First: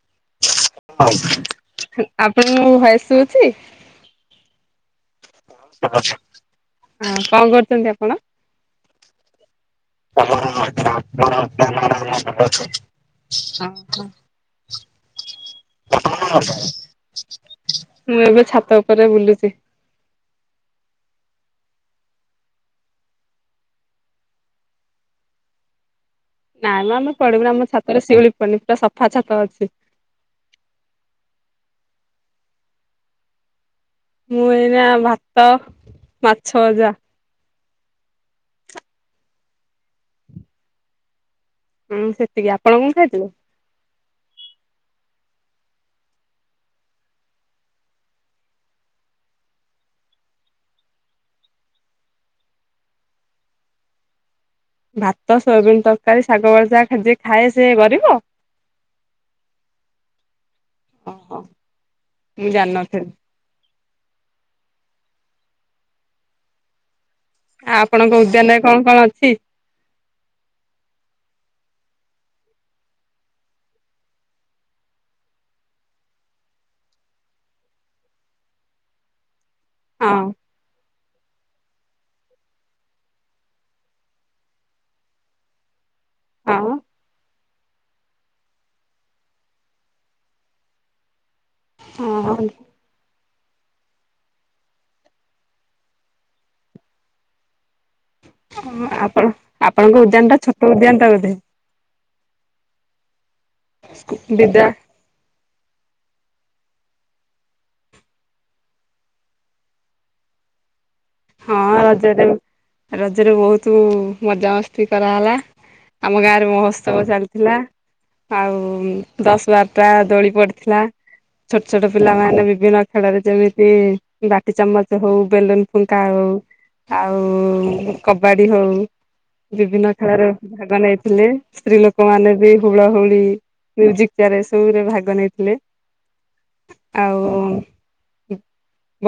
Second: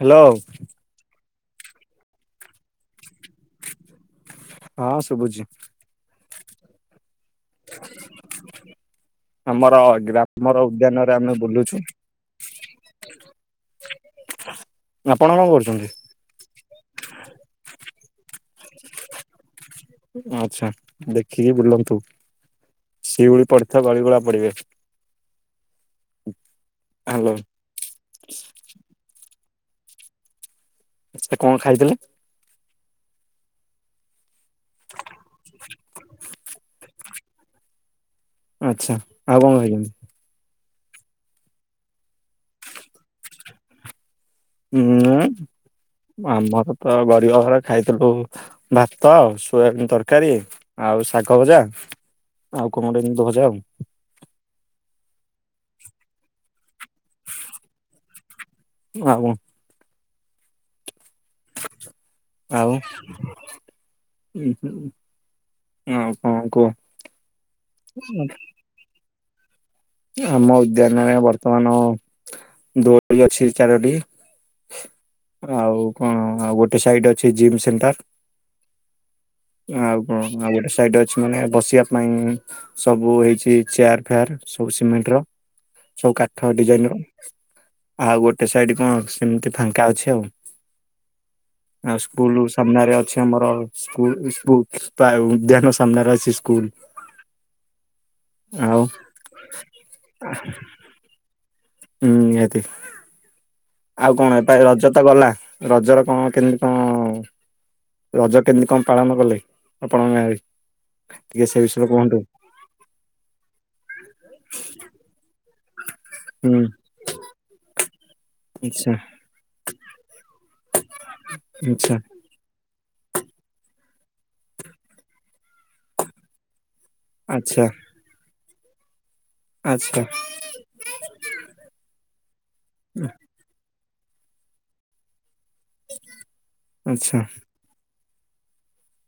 Hello. ହ ଆପଣଙ୍କ ଭୟସ ସୁବୁଛି? ହଁ ଶୁଭୁଛି। ସୁବୁଛି ଆଉ କଣ କରୁଛନ୍ତି ଆପଣ? ଆମର ଗ୍ରାମର ଉଦ୍ୟାନରେ ଆମେ ବୁଲୁଛୁ। [unintelligible] ତମେ କଣ କରୁଛ ଆପଣ କଣ କରୁଛନ୍ତି? ମୁଁ ଏବେ ଛାତ ଉପରେ ବୁଲୁଚି। ଆଚ୍ଛା ଦେଖିକି ବୁଲନ୍ତୁ ସିଉଳି ପଡିଥା ଗଳିଗୋଳା ପଡିବେ। ନାଇଁ ମ ଆମେ ହ୍ୟାଲୋ। ପଡିବୁନି ଆମ ଛାତରେ ଶିଉଳି ପଡନି ପୁରା ସଫା ଛାତ ଅଛି। ସେ କଣ ଖାଇଥିଲେ? ମୁଁ ଏଇନା ଭାତ ମାଛ ଭଜା। ଆଛା ଆଉ କଣ ଖାଇଛନ୍ତି? ହଁ ସେତିକି ଆପଣ କଣ ଖାଇଥିଲେ? ହୁଁ ଆମର ତ ଗରିବ ଘର ଖାଇଥିଲୁ ଭାତ ସୋୟାବିନ ତରକାରୀ ଆଉ ଶାଗ ଭଜା। ଆଉ [inaudible] ଭଜା ଆଉ। ଭାତ ସୋୟବିନ୍ ତରକାରୀ ଶାଗ ଭଜା ଖାଏ ସିଏ କରିବ ଆଉ କଣ ଓହୋ। ମୁଁ ଆଉ ଜାଣିନଥିଲି। ଉଁ ଆଉ କଣ କୁହ? ଆପଣଙ୍କ ଉଦ୍ୟାନରେ କଣ କଣ ଅଛି? ଆମ ଉଦ୍ୟାନରେ ବର୍ତ୍ତମାନ ଦୋଳି ଅଛି ଚାରୋଟି। ଆଉ କଣ ଆଉ ଗୋଟେ ସାଇଡ ଅଛି ଜିମ୍ ସେଣ୍ଟର। ଆଉ କଣ ହଁ ଆଉ ଗୋଟେ ସାଇଟି ଅ ମାନେ ବସିବା ପାଇଁ ସବୁ ହେଇଛି ଚେୟାର ଫେୟାର। ସବୁ ସିମେଣ୍ଟ ର ସବୁ କାଠ ହଁ ଡିଜାଇନର। ଆଉ ଗୋଟେ ସାଇଡ କଣ ସେମିତି ଫାଙ୍କା ଅଛି ଆଉ। ଆଉ ହଁ ସ୍କୁଲ ସାମ୍ନାରେ ଅଛି ଆମର ସ୍କୁ ଇଷ୍କୁ ପ୍ରାୟ ଉଦ୍ୟାନ ସାମ୍ନାରେ ଅଛି ସ୍କୁଲ। ଆଉ ହଁ ଆପଣ [inaudible] ଦିଅନ୍ତା ବୋଧେ। ହୁଁ ନିହାତି। ଆଉ କଣ ଏଟ ବିଦ୍ୟା ରଜ ତ ଗଲା ରଜର କଣ କେମିତି କଣ ରଜ କେମିତି କଣ ପାଳନ କଲେ ଆପଣଙ୍କ ଗାଁରେ? ଟିକେ ସେ ହଁ ବିଷୟରେ କୁହନ୍ତୁ ରଜରେ ରଜରେ ବହୁତ ମଜାମସ୍ତି କରାହେଲା। ଆମ ଗାଁ ରେ ହୁଁ ମହୋତ୍ସବ ଚାଲିଥିଲା। ଆଉ ଆଚ୍ଛା ଦଶ ବାରଟା ଦୋଳି ପଡିଥିଲା। ଛୋଟ ଛୋଟ ଆଚ୍ଛା ପିଲାମାନେ ବିଭିନ୍ନ ଖେଳରେ ଯେମିତି ବାଟି ଚାମଚ ହଉ ବେଲୁନ ଫୁଙ୍କା ହଉ ଆଉ ଆଚ୍ଛା। କବାଡି ହଉ ବିଭିନ୍ନ ଆଚ୍ଛା ଖେଳ ରେ ସେମାନେ ଥିଲେ ସ୍ତ୍ରୀ ଲୋକ ମାନେ ବି ହୁଳ ହୁଳି ପୁଞ୍ଜି ଚିଆରରେ ସବୁରେ ଭାଗ ନେଇଥିଲେ ଆଚ୍ଛା ଆଉ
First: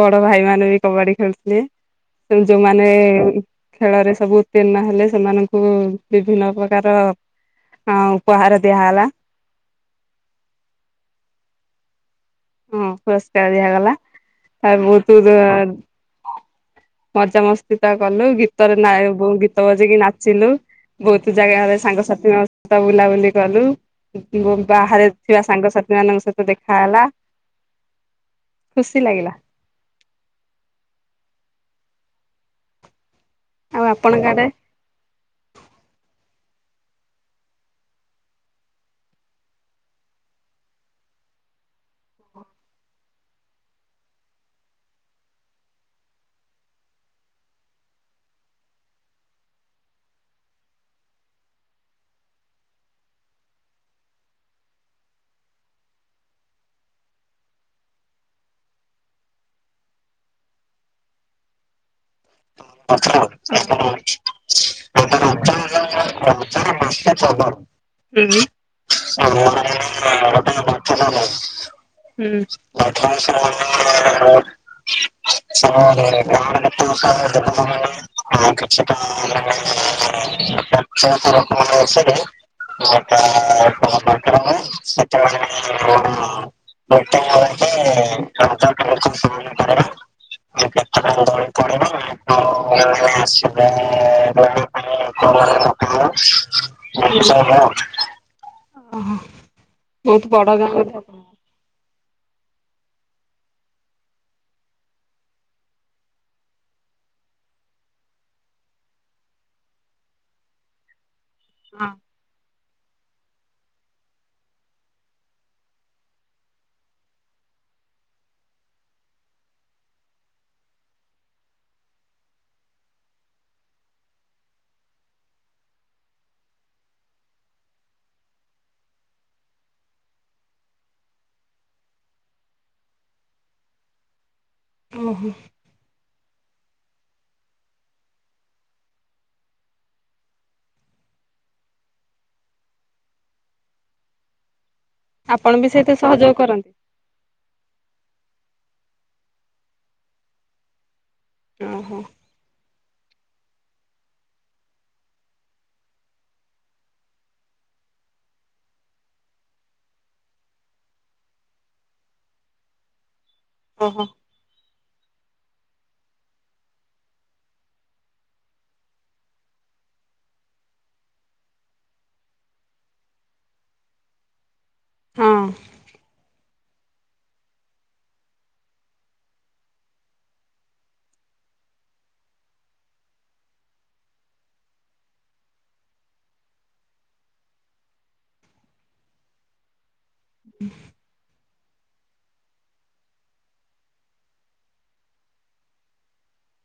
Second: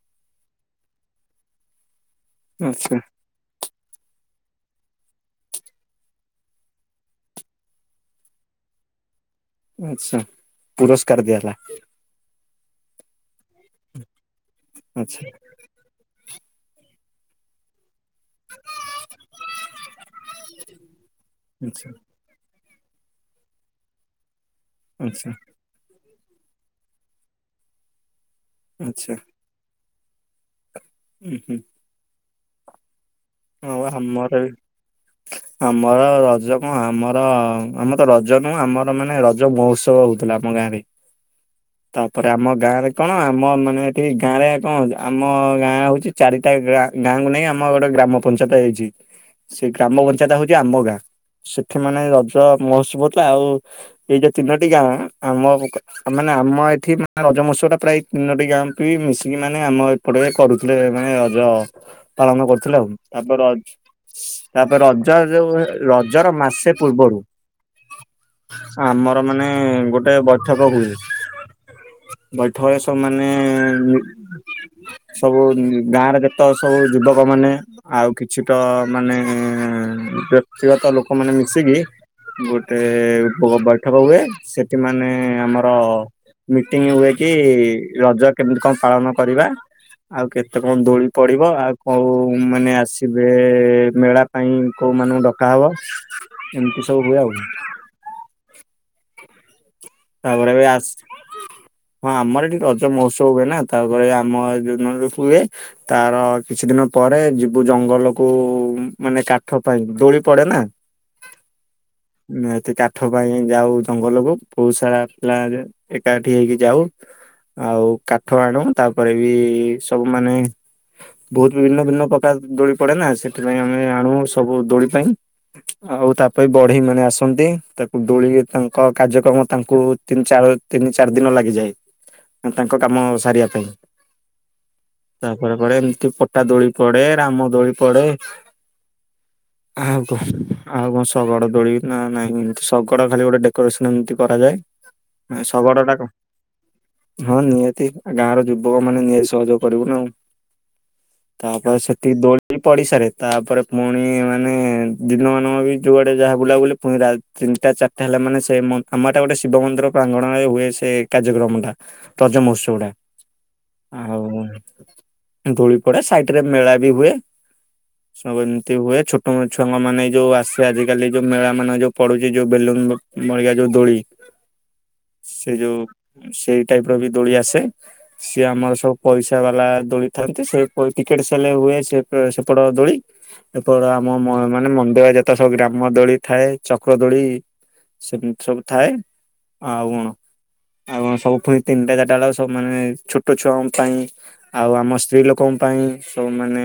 ବଡ ଭାଇ ମାନେ ବି କବାଡି ଖେଳୁଥିଲେ ଯୋଉମାନେ ଆଚ୍ଛା ଖେଳରେ ସବୁ ଉତ୍ତୀର୍ଣ ହେଲେ ସେମାନଙ୍କୁ ବିଭିନ୍ନ ପ୍ରକାର ଅଁ ଉପହାର ଦିଆ ହେଲା। ଆଛା ପୁରସ୍କାର ଦିଆ ହେଲା। ହଁ ପୁରସ୍କାର ଦିଆଗଲା ଆଉ ବହୁତ ଆଚ୍ଛା ଜ ମଜା ମସ୍ତି ତା କଲୁ ଗୀତରେ ନା ଉଁ ଗୀତ ବଜେଇକି ନାଚିଲୁ। ବହୁତ ଜାଗାରେ ଆଚ୍ଛା ସାଙ୍ଗସାଥିମାନେ ସବୁ ବୁଲାବୁଲି କଲୁ ବାହାରେ ଆଚ୍ଛା ଥିବା ସାଙ୍ଗସାଥି ମାନଙ୍କ ସହିତ ଦେଖା ହେଲା। ଖୁସି ଆଚ୍ଛା ଲାଗିଲା। ଉଁ ହୁଁ। ଆଉ ଆମର ବି। [inaudible] ଆମର ରଜ କଅଁ ଆମର ଆମର ରଜ ନୁହଁ ଆମର ମାନେ ରଜ ମହୋତ୍ସବ ହଉଥିଲା ଆମ ଗାଁରେ। [inaudible] ତାପରେ ଆମ ଗାଁ ରେ କଣ ଆମ ମାନେ ଏଠି ଗାଁ ରେ କଣ ଆମ ଗାଁ ହଉଚି ଚାରିଟା ଗାଁ ଗାଁ କୁ ନେଇ ଆମ ଗୋଟେ ଗ୍ରାମ ପଞ୍ଚାୟତ ହେଇଛି। ସେ ଗ୍ରାମ ପଞ୍ଚାୟତ ହଉଚି ଆମ ଗାଁ ସେଠି ମାନେ ରଜ ମହୋତ୍ସବ ଥିଲା ଆଉ ଏଇ ଯୋଉ ତିନୋଟି ଗାଁ ଆମ ମାନେ ଆମ ଏଠି ରଜ ମହୋତ୍ସବ ଟା ପ୍ରାୟ ତିନୋଟି ଗାଁ ପ ମିଶିକି ମାନେ ଆମ ପଟେ କରୁଥିଲେ ମାନେ ରଜ ପାଳନ। ଥିଲା ଆଉ ତାପରେ ର ତାପରେ ରଜ ଯଉ ରଜ ର ମାସେ ପୂର୍ବରୁ ହୁଁ। ଆମର ମାନେ ଗୋଟେ ବୈଠକ ହୁଏ। ବୈଠକରେ ସବୁ ମାନେ ହୁଁ। ହୁଁ। ସବୁ ଗାଁରେ ଯେତକ ସବୁ ଯୁବକ। ଲୋକ ମାନେ ଆଉ କିଛିତ ମାନେ ବ୍ୟକ୍ତିଗତ ପଞ୍ଚାୟତ ଲୋକମାନେ ମିଶିକି ବସିଲେ ଗୋଟେ ଗୋଟା ଉପ ବୈଠକ ହୁଏ ଦରକାର ସେଠି ମାନେ ସେତେବେଳେ ଆମର ମୀ ମିଟିଙ୍ଗ ହୁଏ ମିଟିଂ କି ହୋଇକି ରଜ କେମିତି କଣ ପାଞ୍ଚଟି ଲୋକ ପାଳନ କରିବା? ସମାନ ଆଉ କେତେ କଣ ଦୋଳି ପଡିବ? ଆଉ ହଁ କୋଉ ହଁ [unintelligible] ମାନେ ଆସିବେ ମେଳା ପାଇଁ କୋଉ ମାନଙ୍କୁ ଡକା ହବ। ଏମିତି ସବୁ ହୁଏ ଆଉ ଓହୋ। ବହୁତ ତାପରେ ବଡ ବି ଗାଁ ବୋଧେ ଆସଟି ଆପଣଙ୍କର? ହଁ ଆମର ଏଠି ରଜ ମହୋତ୍ସବ ହୁଏ ନା ତାପରେ ଆମ ଯୋଉ ଦିନ ହୁଏ। ତାର କିଛି ଦିନ ପରେ, ଯିବୁ ଜଙ୍ଗଲକୁ ମାନେ କାଠ ପାଇଁ ଦୋଳି ପଡେ ନା। ହଁ। ଏତେ କାଠ ପାଇଁ ଯାଉ ଜଙ୍ଗଲକୁ ବହୁତ ସାରା ପିଲା ଏକାଠି ହେଇକି ଯାଉ ଆଉ କାଠ ଆଣୁ ତାପରେ ବି ସବୁ ମାନେ ବହୁତ ଭିନ୍ନ ଭିନ୍ନ ପ୍ରକାର ଦୋଳି ପଡେ ନା ସେଥିପାଇଁ ଆମେ ଆଣୁ ସବୁ ଦୋଳି ପାଇଁ। ଆଉ ତାପ ବଢେଇ ମାନେ ଆସନ୍ତି ତାକୁ ଡୋଳିିକି ତାଙ୍କ କାର୍ଯ୍ୟକ୍ରମ ତାଙ୍କୁ ତିନି ଚାର ତିନି ଚାରି ଦିନ ଲାଗିଯାଏ ତାଙ୍କ କାମ ସାରିବା ପାଇଁ। ଓହୋ ତାପରେ ପରେ ଏମିତି ପଟା ଦୋଳି ପଡେ ରାମ ଦୋଳି ପଡେ। [unintelligible] ଆହାକୁ, ଆଉ କଣ ଶଗଡ଼ ଦୋଳି ନା ନାଇଁ ଏମତି ଶଗଡ ଖାଲି ଗୋଟେ ଡେକୋରେସନ ଏମତି କରାଯାଏ। ଆପଣ ବି ଶଗଡ଼ ସେଇଥିରେ ଟା କଣ ସହଯୋଗ କରନ୍ତି ହଁ ନିହାତି ଗାଁର ଯୁବକ ମାନେ ନିହାତି ସହଯୋଗ କରିବୁନା। ତାପରେ ଓହୋ ସେତିକି ଦୋଳି ପଡିଶାରେ ତାପରେ ପୁଣି ମାନେ ଦିନମାନଙ୍କ ବି ଯୁଆଡେ ଯାହା ବୁଲାବୁଲି ପୁଣି ତିନିଟା ଚାରିଟା ହେଲା ମାନେ ସେ ମନ୍ ଆମ ଏଇଟା ଗୋଟେ ଶିବ ମନ୍ଦିର ପ୍ରାଙ୍ଗଣରେ ହୁଏ ସେ କାର୍ଯ୍ୟକ୍ରମଟା ରଜ ମହୋତ୍ସବଟା। ଓହୋ ଆଉ ଦୋଳି ପଡେ ସାଇଟ ରେ ମେଳା ବି ହୁଏ। ହ [unintelligible] ସବୁ ଏମିତି ହୁଏ ଛୋଟ ମୁ ଛୁଆ ମାନେ ଯୋଉ ଆସେ ଆଜିକାଲି ଯୋଉ ମେଳା ମାନେ ଯୋଉ ପଡୁଛି ଯୋଉ ବେଲୁନ ଭଳିଆ ଯୋଉ ଦୋଳି ହଁ। ସେ ଯୋଉ ସେଇ ଟାଇପ ର ବି ଦୋଳି ଆସେ। ସିଏ ଆମର ସବୁ ପଇସା ବାଲା ଦୋଳି ଥାନ୍ତି ସେ ଟିକେଟ ସେଲେ ହୁଏ ସେ ସେପଟ ଦୋଳି। ଏପଟ ଆମ ମାନେ ମନ୍ଦିର ଯେତେ ସବୁ ଗ୍ରାମ ଦୋଳି ଥାଏ ଚକ୍ର ଦୋଳି। ସେମିତି ସବୁ ଥାଏ ଆଉ କଣ ହୁଁ [unintelligible] ଆଉ କଣ ସବୁ ପୁଣି ତିନିଟା ଚାରିଟା ବେଳକୁ ସବୁ ମାନେ ଛୋଟ ଛୁଆଙ୍କ ପାଇଁ ଆଉ ଆମ ସ୍ତ୍ରୀ ଲୋକଙ୍କ ପାଇଁ ସବୁ ମାନେ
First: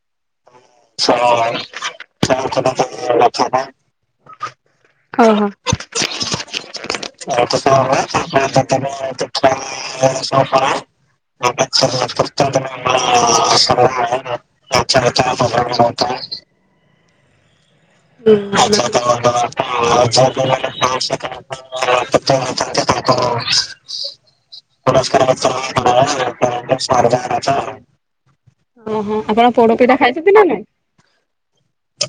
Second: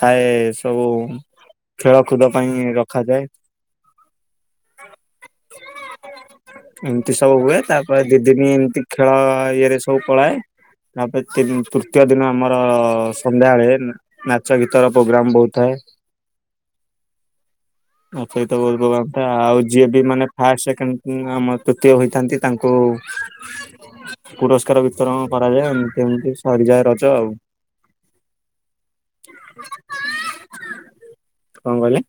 ଥାଏ ସବୁ ଖେଳକୁୁଦ ପାଇଁ ରଖାଯାଏ। ଓ ହୋ। ଆ ଏମିତି ସବୁ [unintelligible] [unintelligible] ହୁଏ ତାପରେ ଦି ଦିନି ଏମିତି ଖେଳ ଇଏରେ ସବୁ ପଳାଏ ତାପରେ ତିନି ତୃତୀୟ ଦିନ ଆମର ସନ୍ଧ୍ୟାବେଳେ ନାଚ ଗୀତର ପ୍ରୋଗ୍ରାମ ବହୁତ ଥାଏ [unintelligible] ନାଚ ଗୀତ ବହୁତ ପ୍ରୋଗ୍ରାମ ଥାଏ ଆଉ ଯିଏ ବି [unintelligible] ମାନେ ଫାଷ୍ଟ ସେକେଣ୍ଡ ଆମ ତୃତୀୟ [unintelligible] ହୋଇଥାନ୍ତି ତାଙ୍କୁ ପୁରସ୍କାର ପୁରସ୍କାର କରାଯାଏ ଏମିତି ଏମିତି ବିତରଣ ସରିଯାଏ ରଜ ଆଉ [unintelligible] ଓହୋ ଆପଣ ପୋଡପିଠା ଖାଇଛନ୍ତି ନା ନାଇଁ? କଣ କହିଲେ?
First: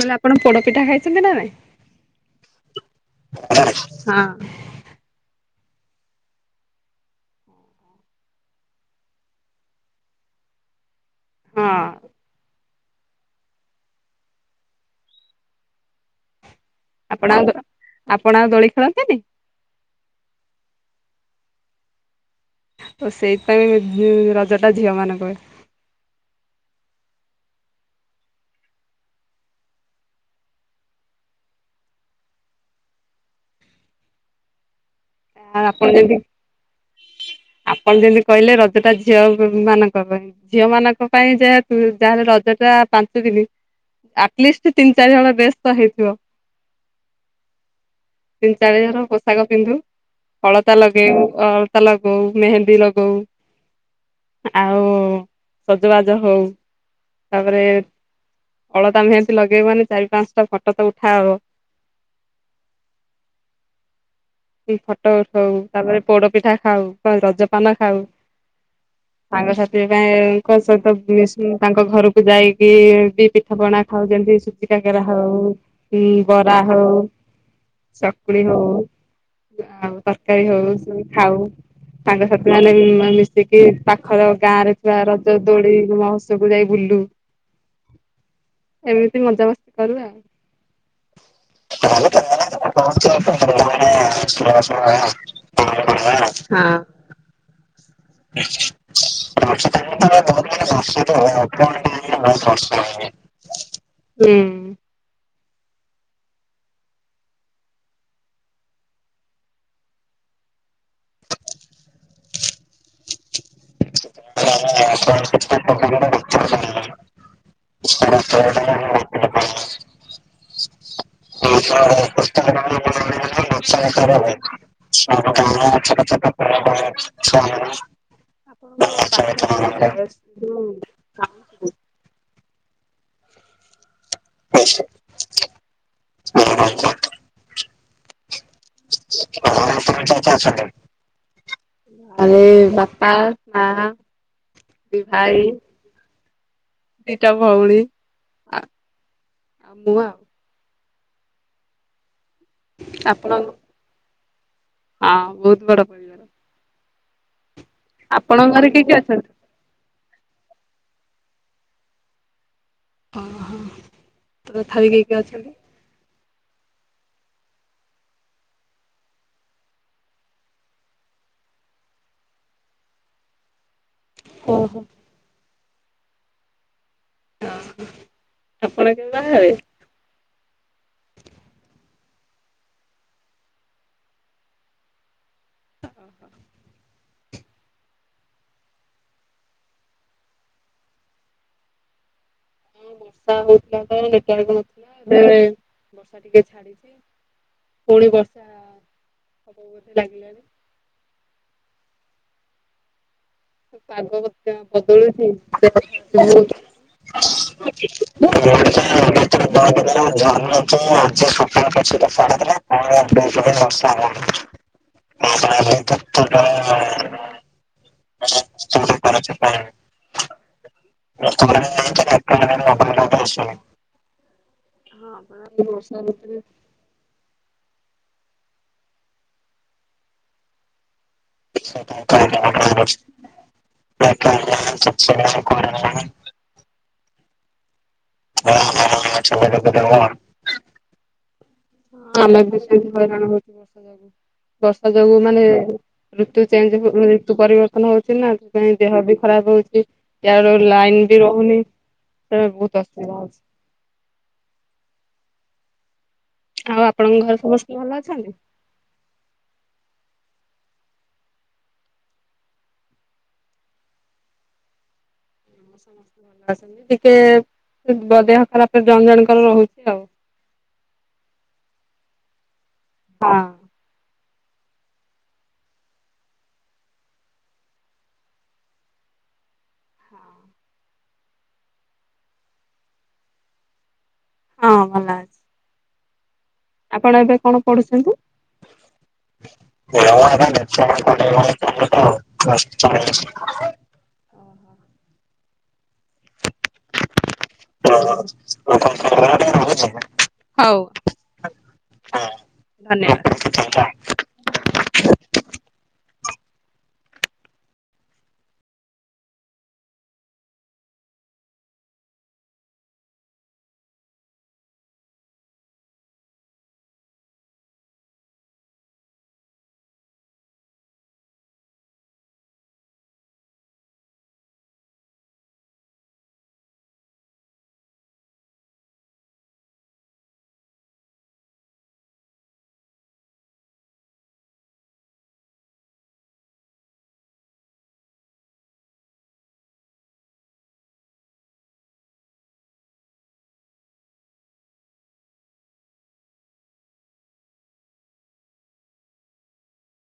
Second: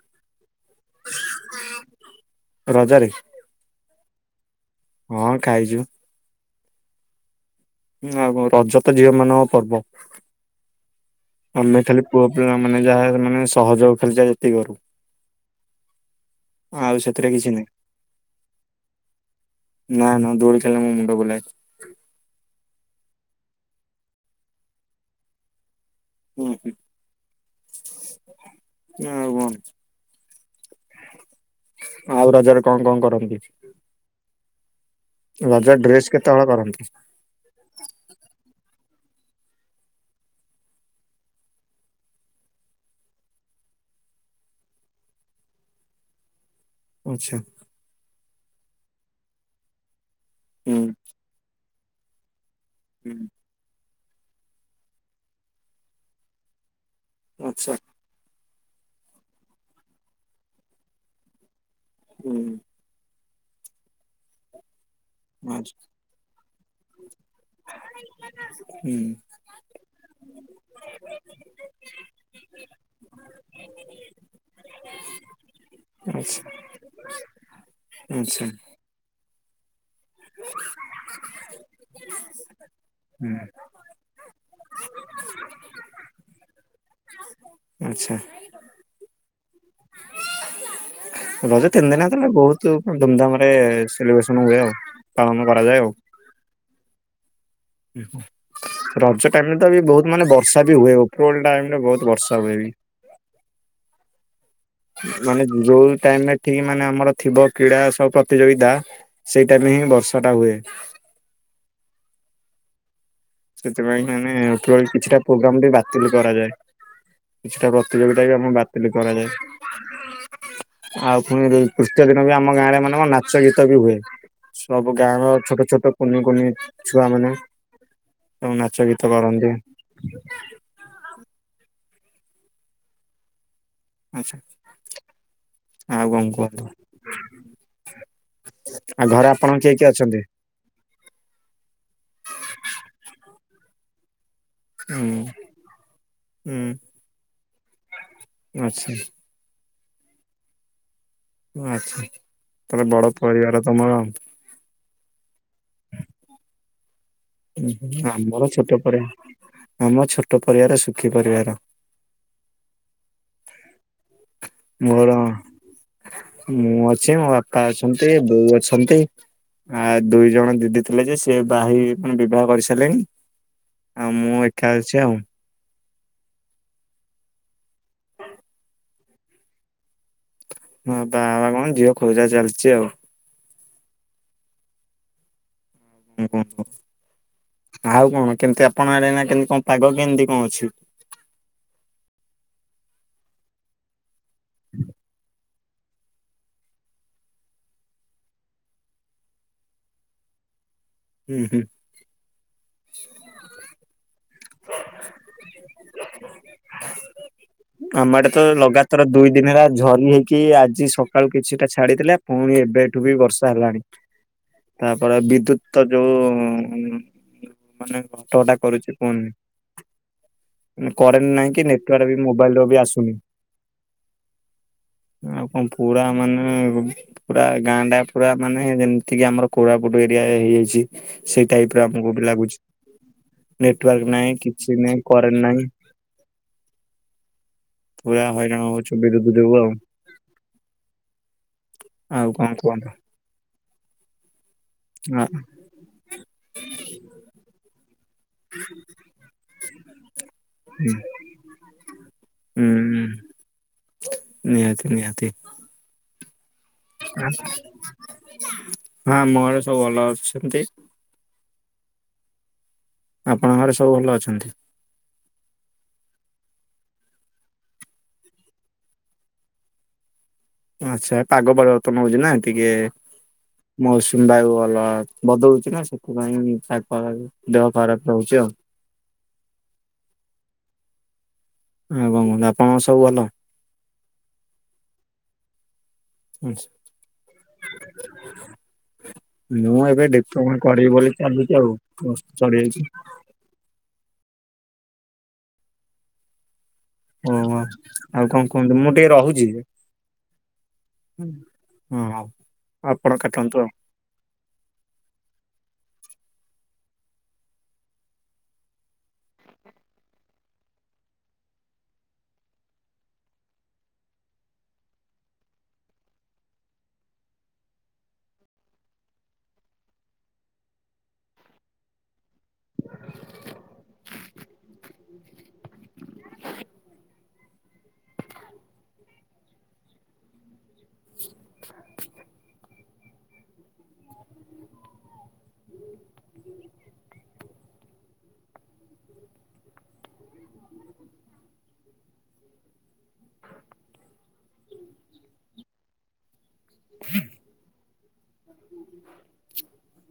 ବଲେ ଆପଣ ପୋଡପିଠା ଖାଇଛନ୍ତି ନା ନାଇ ରଜରେ ହଁ। ହଁ ଖାଇଛୁ। ଆଉ ରଜ ତ ଝିଅ ମାନଙ୍କ ପର୍ବ। ଆମେ ହଁ। ଖାଲି ପୁଅ ପିଲା ମାନେ ଯାହା ମାନେ ସହଯୋଗ ଖାଲି ଯେତିକି କରୁ। ଆଉ ସେଥିରେ ଆପଣ କିଛି ଆ ନାହିଁ। ଆପଣ ଆଉ ଦୋଳି ଖେଳନ୍ତିନି। ନା ନା ଦୋଳି ଖେଳିଲେ ମୋ ମୁଣ୍ଡ ବୁଲାଏ। ଓ ସେଇପାଇଁ ଉ ମ ରଜ ଟା ଝିଅ ମାନଙ୍କ ହୁଁ ହଁ ହଁ ଆଉ କଣ? ଆଉ ରଜରେ କଣ କଣ କରନ୍ତି? ଆଉ ରଜ ଆପଣ ଡ୍ରେସ ଯେମିତି କେତେ ହଳ କରନ୍ତି? ଆପଣ ଯେମିତି କହିଲେ ରଜ ଟା ଝିଅ ମ ମାନଙ୍କ ପାଇଁ। ଝିଅ ମାନଙ୍କ ପାଇଁ ଯେହେତୁ ଯାହେଲେ ରଜ ଟା ପାଞ୍ଚ ଦିନ। ଆଟଲିଷ୍ଟ ତିନି ଚାରି ହଳ ଡ୍ରେସ ତ ହେଇଥିବ। ଆଛା। ତିନି ଚାରି ହଳ ପୋଷାକ ପିନ୍ଧୁ ଅଳତା ହୁଁ ଲଗେଇଉ ଅଳତା ଲଗଉ ମେହେନ୍ଦୀ ଲଗଉ। ହୁଁ ଆଉ ସଜବାଜ ହଉ। ତାପରେ ଆଚ୍ଛା ଅଳତା ମେହେନ୍ଦି ଲଗେଇବୁ ମାନେ ଚାରି ପାଞ୍ଚଟା ଫଟୋ ତ ଉଠା ହବ। ହୁଁ। କି ଫଟୋ ଉଠଉ ଆଚ୍ଛା ତାପରେ ପୋଡ ପିଠା ଖାଉ କଣ ରଜପାନ ଖାଉ। ହୁଁ। ସାଙ୍ଗ ସାାଥି ପାଇଁଙ୍କ ସହିତ ମିଶି ତାଙ୍କ ଘରକୁ ଯାଇକି ବି ପିଠା ପଣା ଖାଉ ଯେମିତି ସୁଜି କାକେରା ହଉ କି ଆଚ୍ଛା ବରା ହଉ। ଚକୁଳି ଆଚ୍ଛା ହଉ। ଆଉ ତରକାରୀ ହଉ ସବୁ ଖାଉ। ସାଙ୍ଗ ସାଥି ମାନେ ବି ମାନେ ହୁଁ। ମିଶିକି ପାଖର ଗାଁ ରେ ଥିବା ରଜ ଦୋଳି ମହତ୍ସକୁ ଯାଇ ବୁଲୁ। ଆଚ୍ଛା ଏମିତି ମଜାମସ୍ତି କରୁ ଆଉ। ରଜ ତିନି ଦିନ ତାହେଲେ ବହୁତୁ ଧୁମଧାମରେ ସେଲିବ୍ରେସନ ହୁଏ ଆଉ। ପାଳନ କରାଯାଏ ଆଉ। ହଁ। ଉ ହୁଁ। ରଜ ଟାଇମ ରେ ତ ବି ବହୁତ ମାନେ ବର୍ଷା ବି ହୁଏ ଉପର ଓଳି ଟାଇମ ରେ ବହୁତ ବର୍ଷା ହୁଏ ବି। ହୁଁ। ମାନେ ଯୋଉ ଟାଇମରେ ଠିକ ମାନେ ଆମର ଥିବ କ୍ରୀଡ଼ା ସବୁ ପ୍ରତିଯୋଗିତା। ସେଇ ଟାଇମରେ ହିଁ ବର୍ଷା ଟା ହୁଏ। [inaudible] ସେଥିପାଇଁ ମାନେ ଉପର ଓଳି କିଛିଟା ଆପଣଙ୍କ ପ୍ରୋଗ୍ରାମ ବି ପାଖରେ ବାତିଲ କରାଯାଏ। କିଛିଟା ପ୍ରତିଯୋଗିତା ବି ଆମର ବାତିଲ କରାଯାଏ। ଆଉ ପୁଣି [unintelligible] ତୃତୀୟ ଦିନ ବି ଆମ ଗାଁରେ ମାନେ କଣ ନାଚ ଗୀତ ବି ହୁଏ। ସବୁ ଗାଁ ର ଛୋଟ ଛୋଟ କୁନି କୁନି ଛୁଆ ମାନେ। ଉଁ ନାଚ ଗୀତ କରନ୍ତି। ଯଉ। ଆଚ୍ଛା। ଆଉ କଣ କୁହ? ଆଉ ଘରେ ଆପଣ କିଏ କିଏ ଅଛନ୍ତି? ଅଛନ୍ତି। ଉଁ ଆଉ ବାପା, ମା, ଦି ହୁଁ ଭାଇ। ଦିଟା ଭଉଣୀ ହୁଁ ଆ ଆଚ୍ଛା ଆଉ ମୁଁ ଆଉ। ଉଁ ଆଚ୍ଛା ତାହେଲେ ବଡ ଆପଣ ପରିବାର ତମର। ହଁ ବହୁତ ବଡ ପରି ଉଁ ହୁଁ ଆମର ଆପଣଙ୍କ ଘରେ ଛୋଟ କିଏ କିଏ ପରି ଅଛନ୍ତି? ଆମ ଛୋଟ ପରିବାର ସୁଖୀ ପରିବାର। ଅ ହଁ। ତଥାପି କିଏ ମୋର କିଏ ଅଛନ୍ତି? ମୁଁ ଅଛି ମୋ ବାପା ଅଛନ୍ତି ବୋଉ ଅଛନ୍ତି। ଆ ଦୁଇ ଜଣ ଦିଦି ଥିଲେ ଯେ ସେ ବାହା ହେଇ ମାନେ ବିବାହ କରିସାରିଲେଣି। ଆଉ ମୁଁ ଏକା ଓହୋ ଅଛି ଆଉ। ଅ ହଁ ଆପଣ କେବେ ବାହା ହେବେ? ମୁଁ ବାହା ହବା କଣ ଝିଅ ଖୋଜା ଚାଲିଛି ଆଉ। ହୁଁ ଆଉ କଣ କେମିତି ଆପଣ ଆଡ଼େ ଏଇନା କେମିତି କଣ ପାଗ କେମିତି କଣ ଅଛି? ହଁ ବର୍ଷା ହଉଥିଲା ତ [unintelligible] ନଥିଲା ଏବେ। ବର୍ଷା ଟିକେ ଛାଡିଛି ପୁଣି ବର୍ଷା ହବ ବୋଧେ ଲାଗିଲାଣିି। ହୁଁ ହୁଁ। ପାଗ ବୋଧେ ବଦଳୁଛି [unintelligible] ଆମ ଆଡେ ତ ଲଗାତାର ଦୁଇ ଦିନ ହେଲା ଝରି ହେଇକି ଆଜି ସ ସକାଳୁ କିଛିଟା ଛାଡିଥିଲା ପୁଣି ଏବେଠୁ ବି ବର୍ଷା ହେଲାଣି। ତାପରେ ବିଦ୍ୟୁତ ତ ଯୋଉଁ ମାନେ ଘଟଘଟା କରୁଛି। କୁହନି [unintelligible] କରେଣ୍ଟ ନାହିଁ କି ନେଟୱାର ବି ମୋବାଇଲ ର ବି ଆସୁନି। ଆଉ କଣ ପୁରା ମାନେ ବୁମ। ପୁରା ଗାଁ ଟା ପୁରା ମାନେ ଯେମିତିକି ଆମର କୋରାପୁଟୁ ଏରିଆ ହେଇଯାଇଛି। ସେଇ ଟାଇପର ଆମକୁ ବି ଲାଗୁଛି। ବର୍ଷା ଋତୁରେ ନେଟୱାର୍କ ଆମେ ନାଇଁ କିଛି ନାଇଁ କରେଣ୍ଟ ନାଇଁ। ପୁରା ହଇରାଣ ହଉଛୁ [unintelligible] ଆଉ। ବି ହଁ ଆଉ ଆମେ କଣ ବି କୁହନ୍ତୁ ସେମ ହଇରାଣ ହଉଚୁ ବର୍ଷା ଯୋଗୁ ବର୍ଷା ଯୋଗୁ ଆ ମାନେ। ଋତୁ ଚେଞ୍ଜ ହୁ ମାନେ ଋତୁ ପରିବର୍ତ୍ତନ ହଉଛି ନା ସେଥିପାଇଁ ଦେହ ବି ଖରାପ ହଉଛି। ଇଆଡୁ ଲାଇନ ବି ରହୁନି ସେଥିପାଇଁ ହୁଁ ବହୁତ ଅସୁବିଧା ହଉଛି। ନିହାତି ନିହାତି। ଆଉ ଆପଣଙ୍କ ଘରେ ସମସ୍ତେ ଭଲ ଅଛନ୍ତି। ହଁ ମୋର ସବୁ ଭଲ ଅଛନ୍ତି। ଆପଣଙ୍କ ଘରେ ସବୁ ଭଲ ଅଛନ୍ତି। ସମସ୍ତେ ଟିକେ ଦେହ ଖରାପ ଜଣ ଜଣଙ୍କର ରହୁଛି ଆଉ। ଆଚ୍ଛା ପାଗ ପରିବର୍ତ୍ତନ ହଉଛି ନା ଟିକେ ହଁ। ମୌସୁମୀ ବାୟୁ ଭଲ ବଦଳଛି ନା ସେଥିପାଇଁ ତା ଦେହ ଖରାପ ରହୁଛି ଆଉ। ହୁଁ। ଆଉ କଣ କହୁ ଆପଣଙ୍କ ସବୁ ଭଲ। ହଁ ଭଲ। ଆଚ୍ଛା। ଆପଣ ଏବେ କଣ ପଢୁଛନ୍ତି? ମୁଁ ଏବେ ଡିପ୍ଲୋମା କରିବି ବୋଲି ଚାଲିଛି ଆଉ କୋର୍ସ ସରିଯାଇଛି [inaudible] ଓହୋ ଓହୋ। ଆଉ କଣ କୁହନ୍ତୁ ମୁଁ ହଉ ଟିକେ ରହୁଛି। ହଁ ଆପଣ କାଟନ୍ତୁ ଆଉ। ଧନ୍ୟବାଦ। ହ। [unintelligible] ହୁଁ। [inaudible]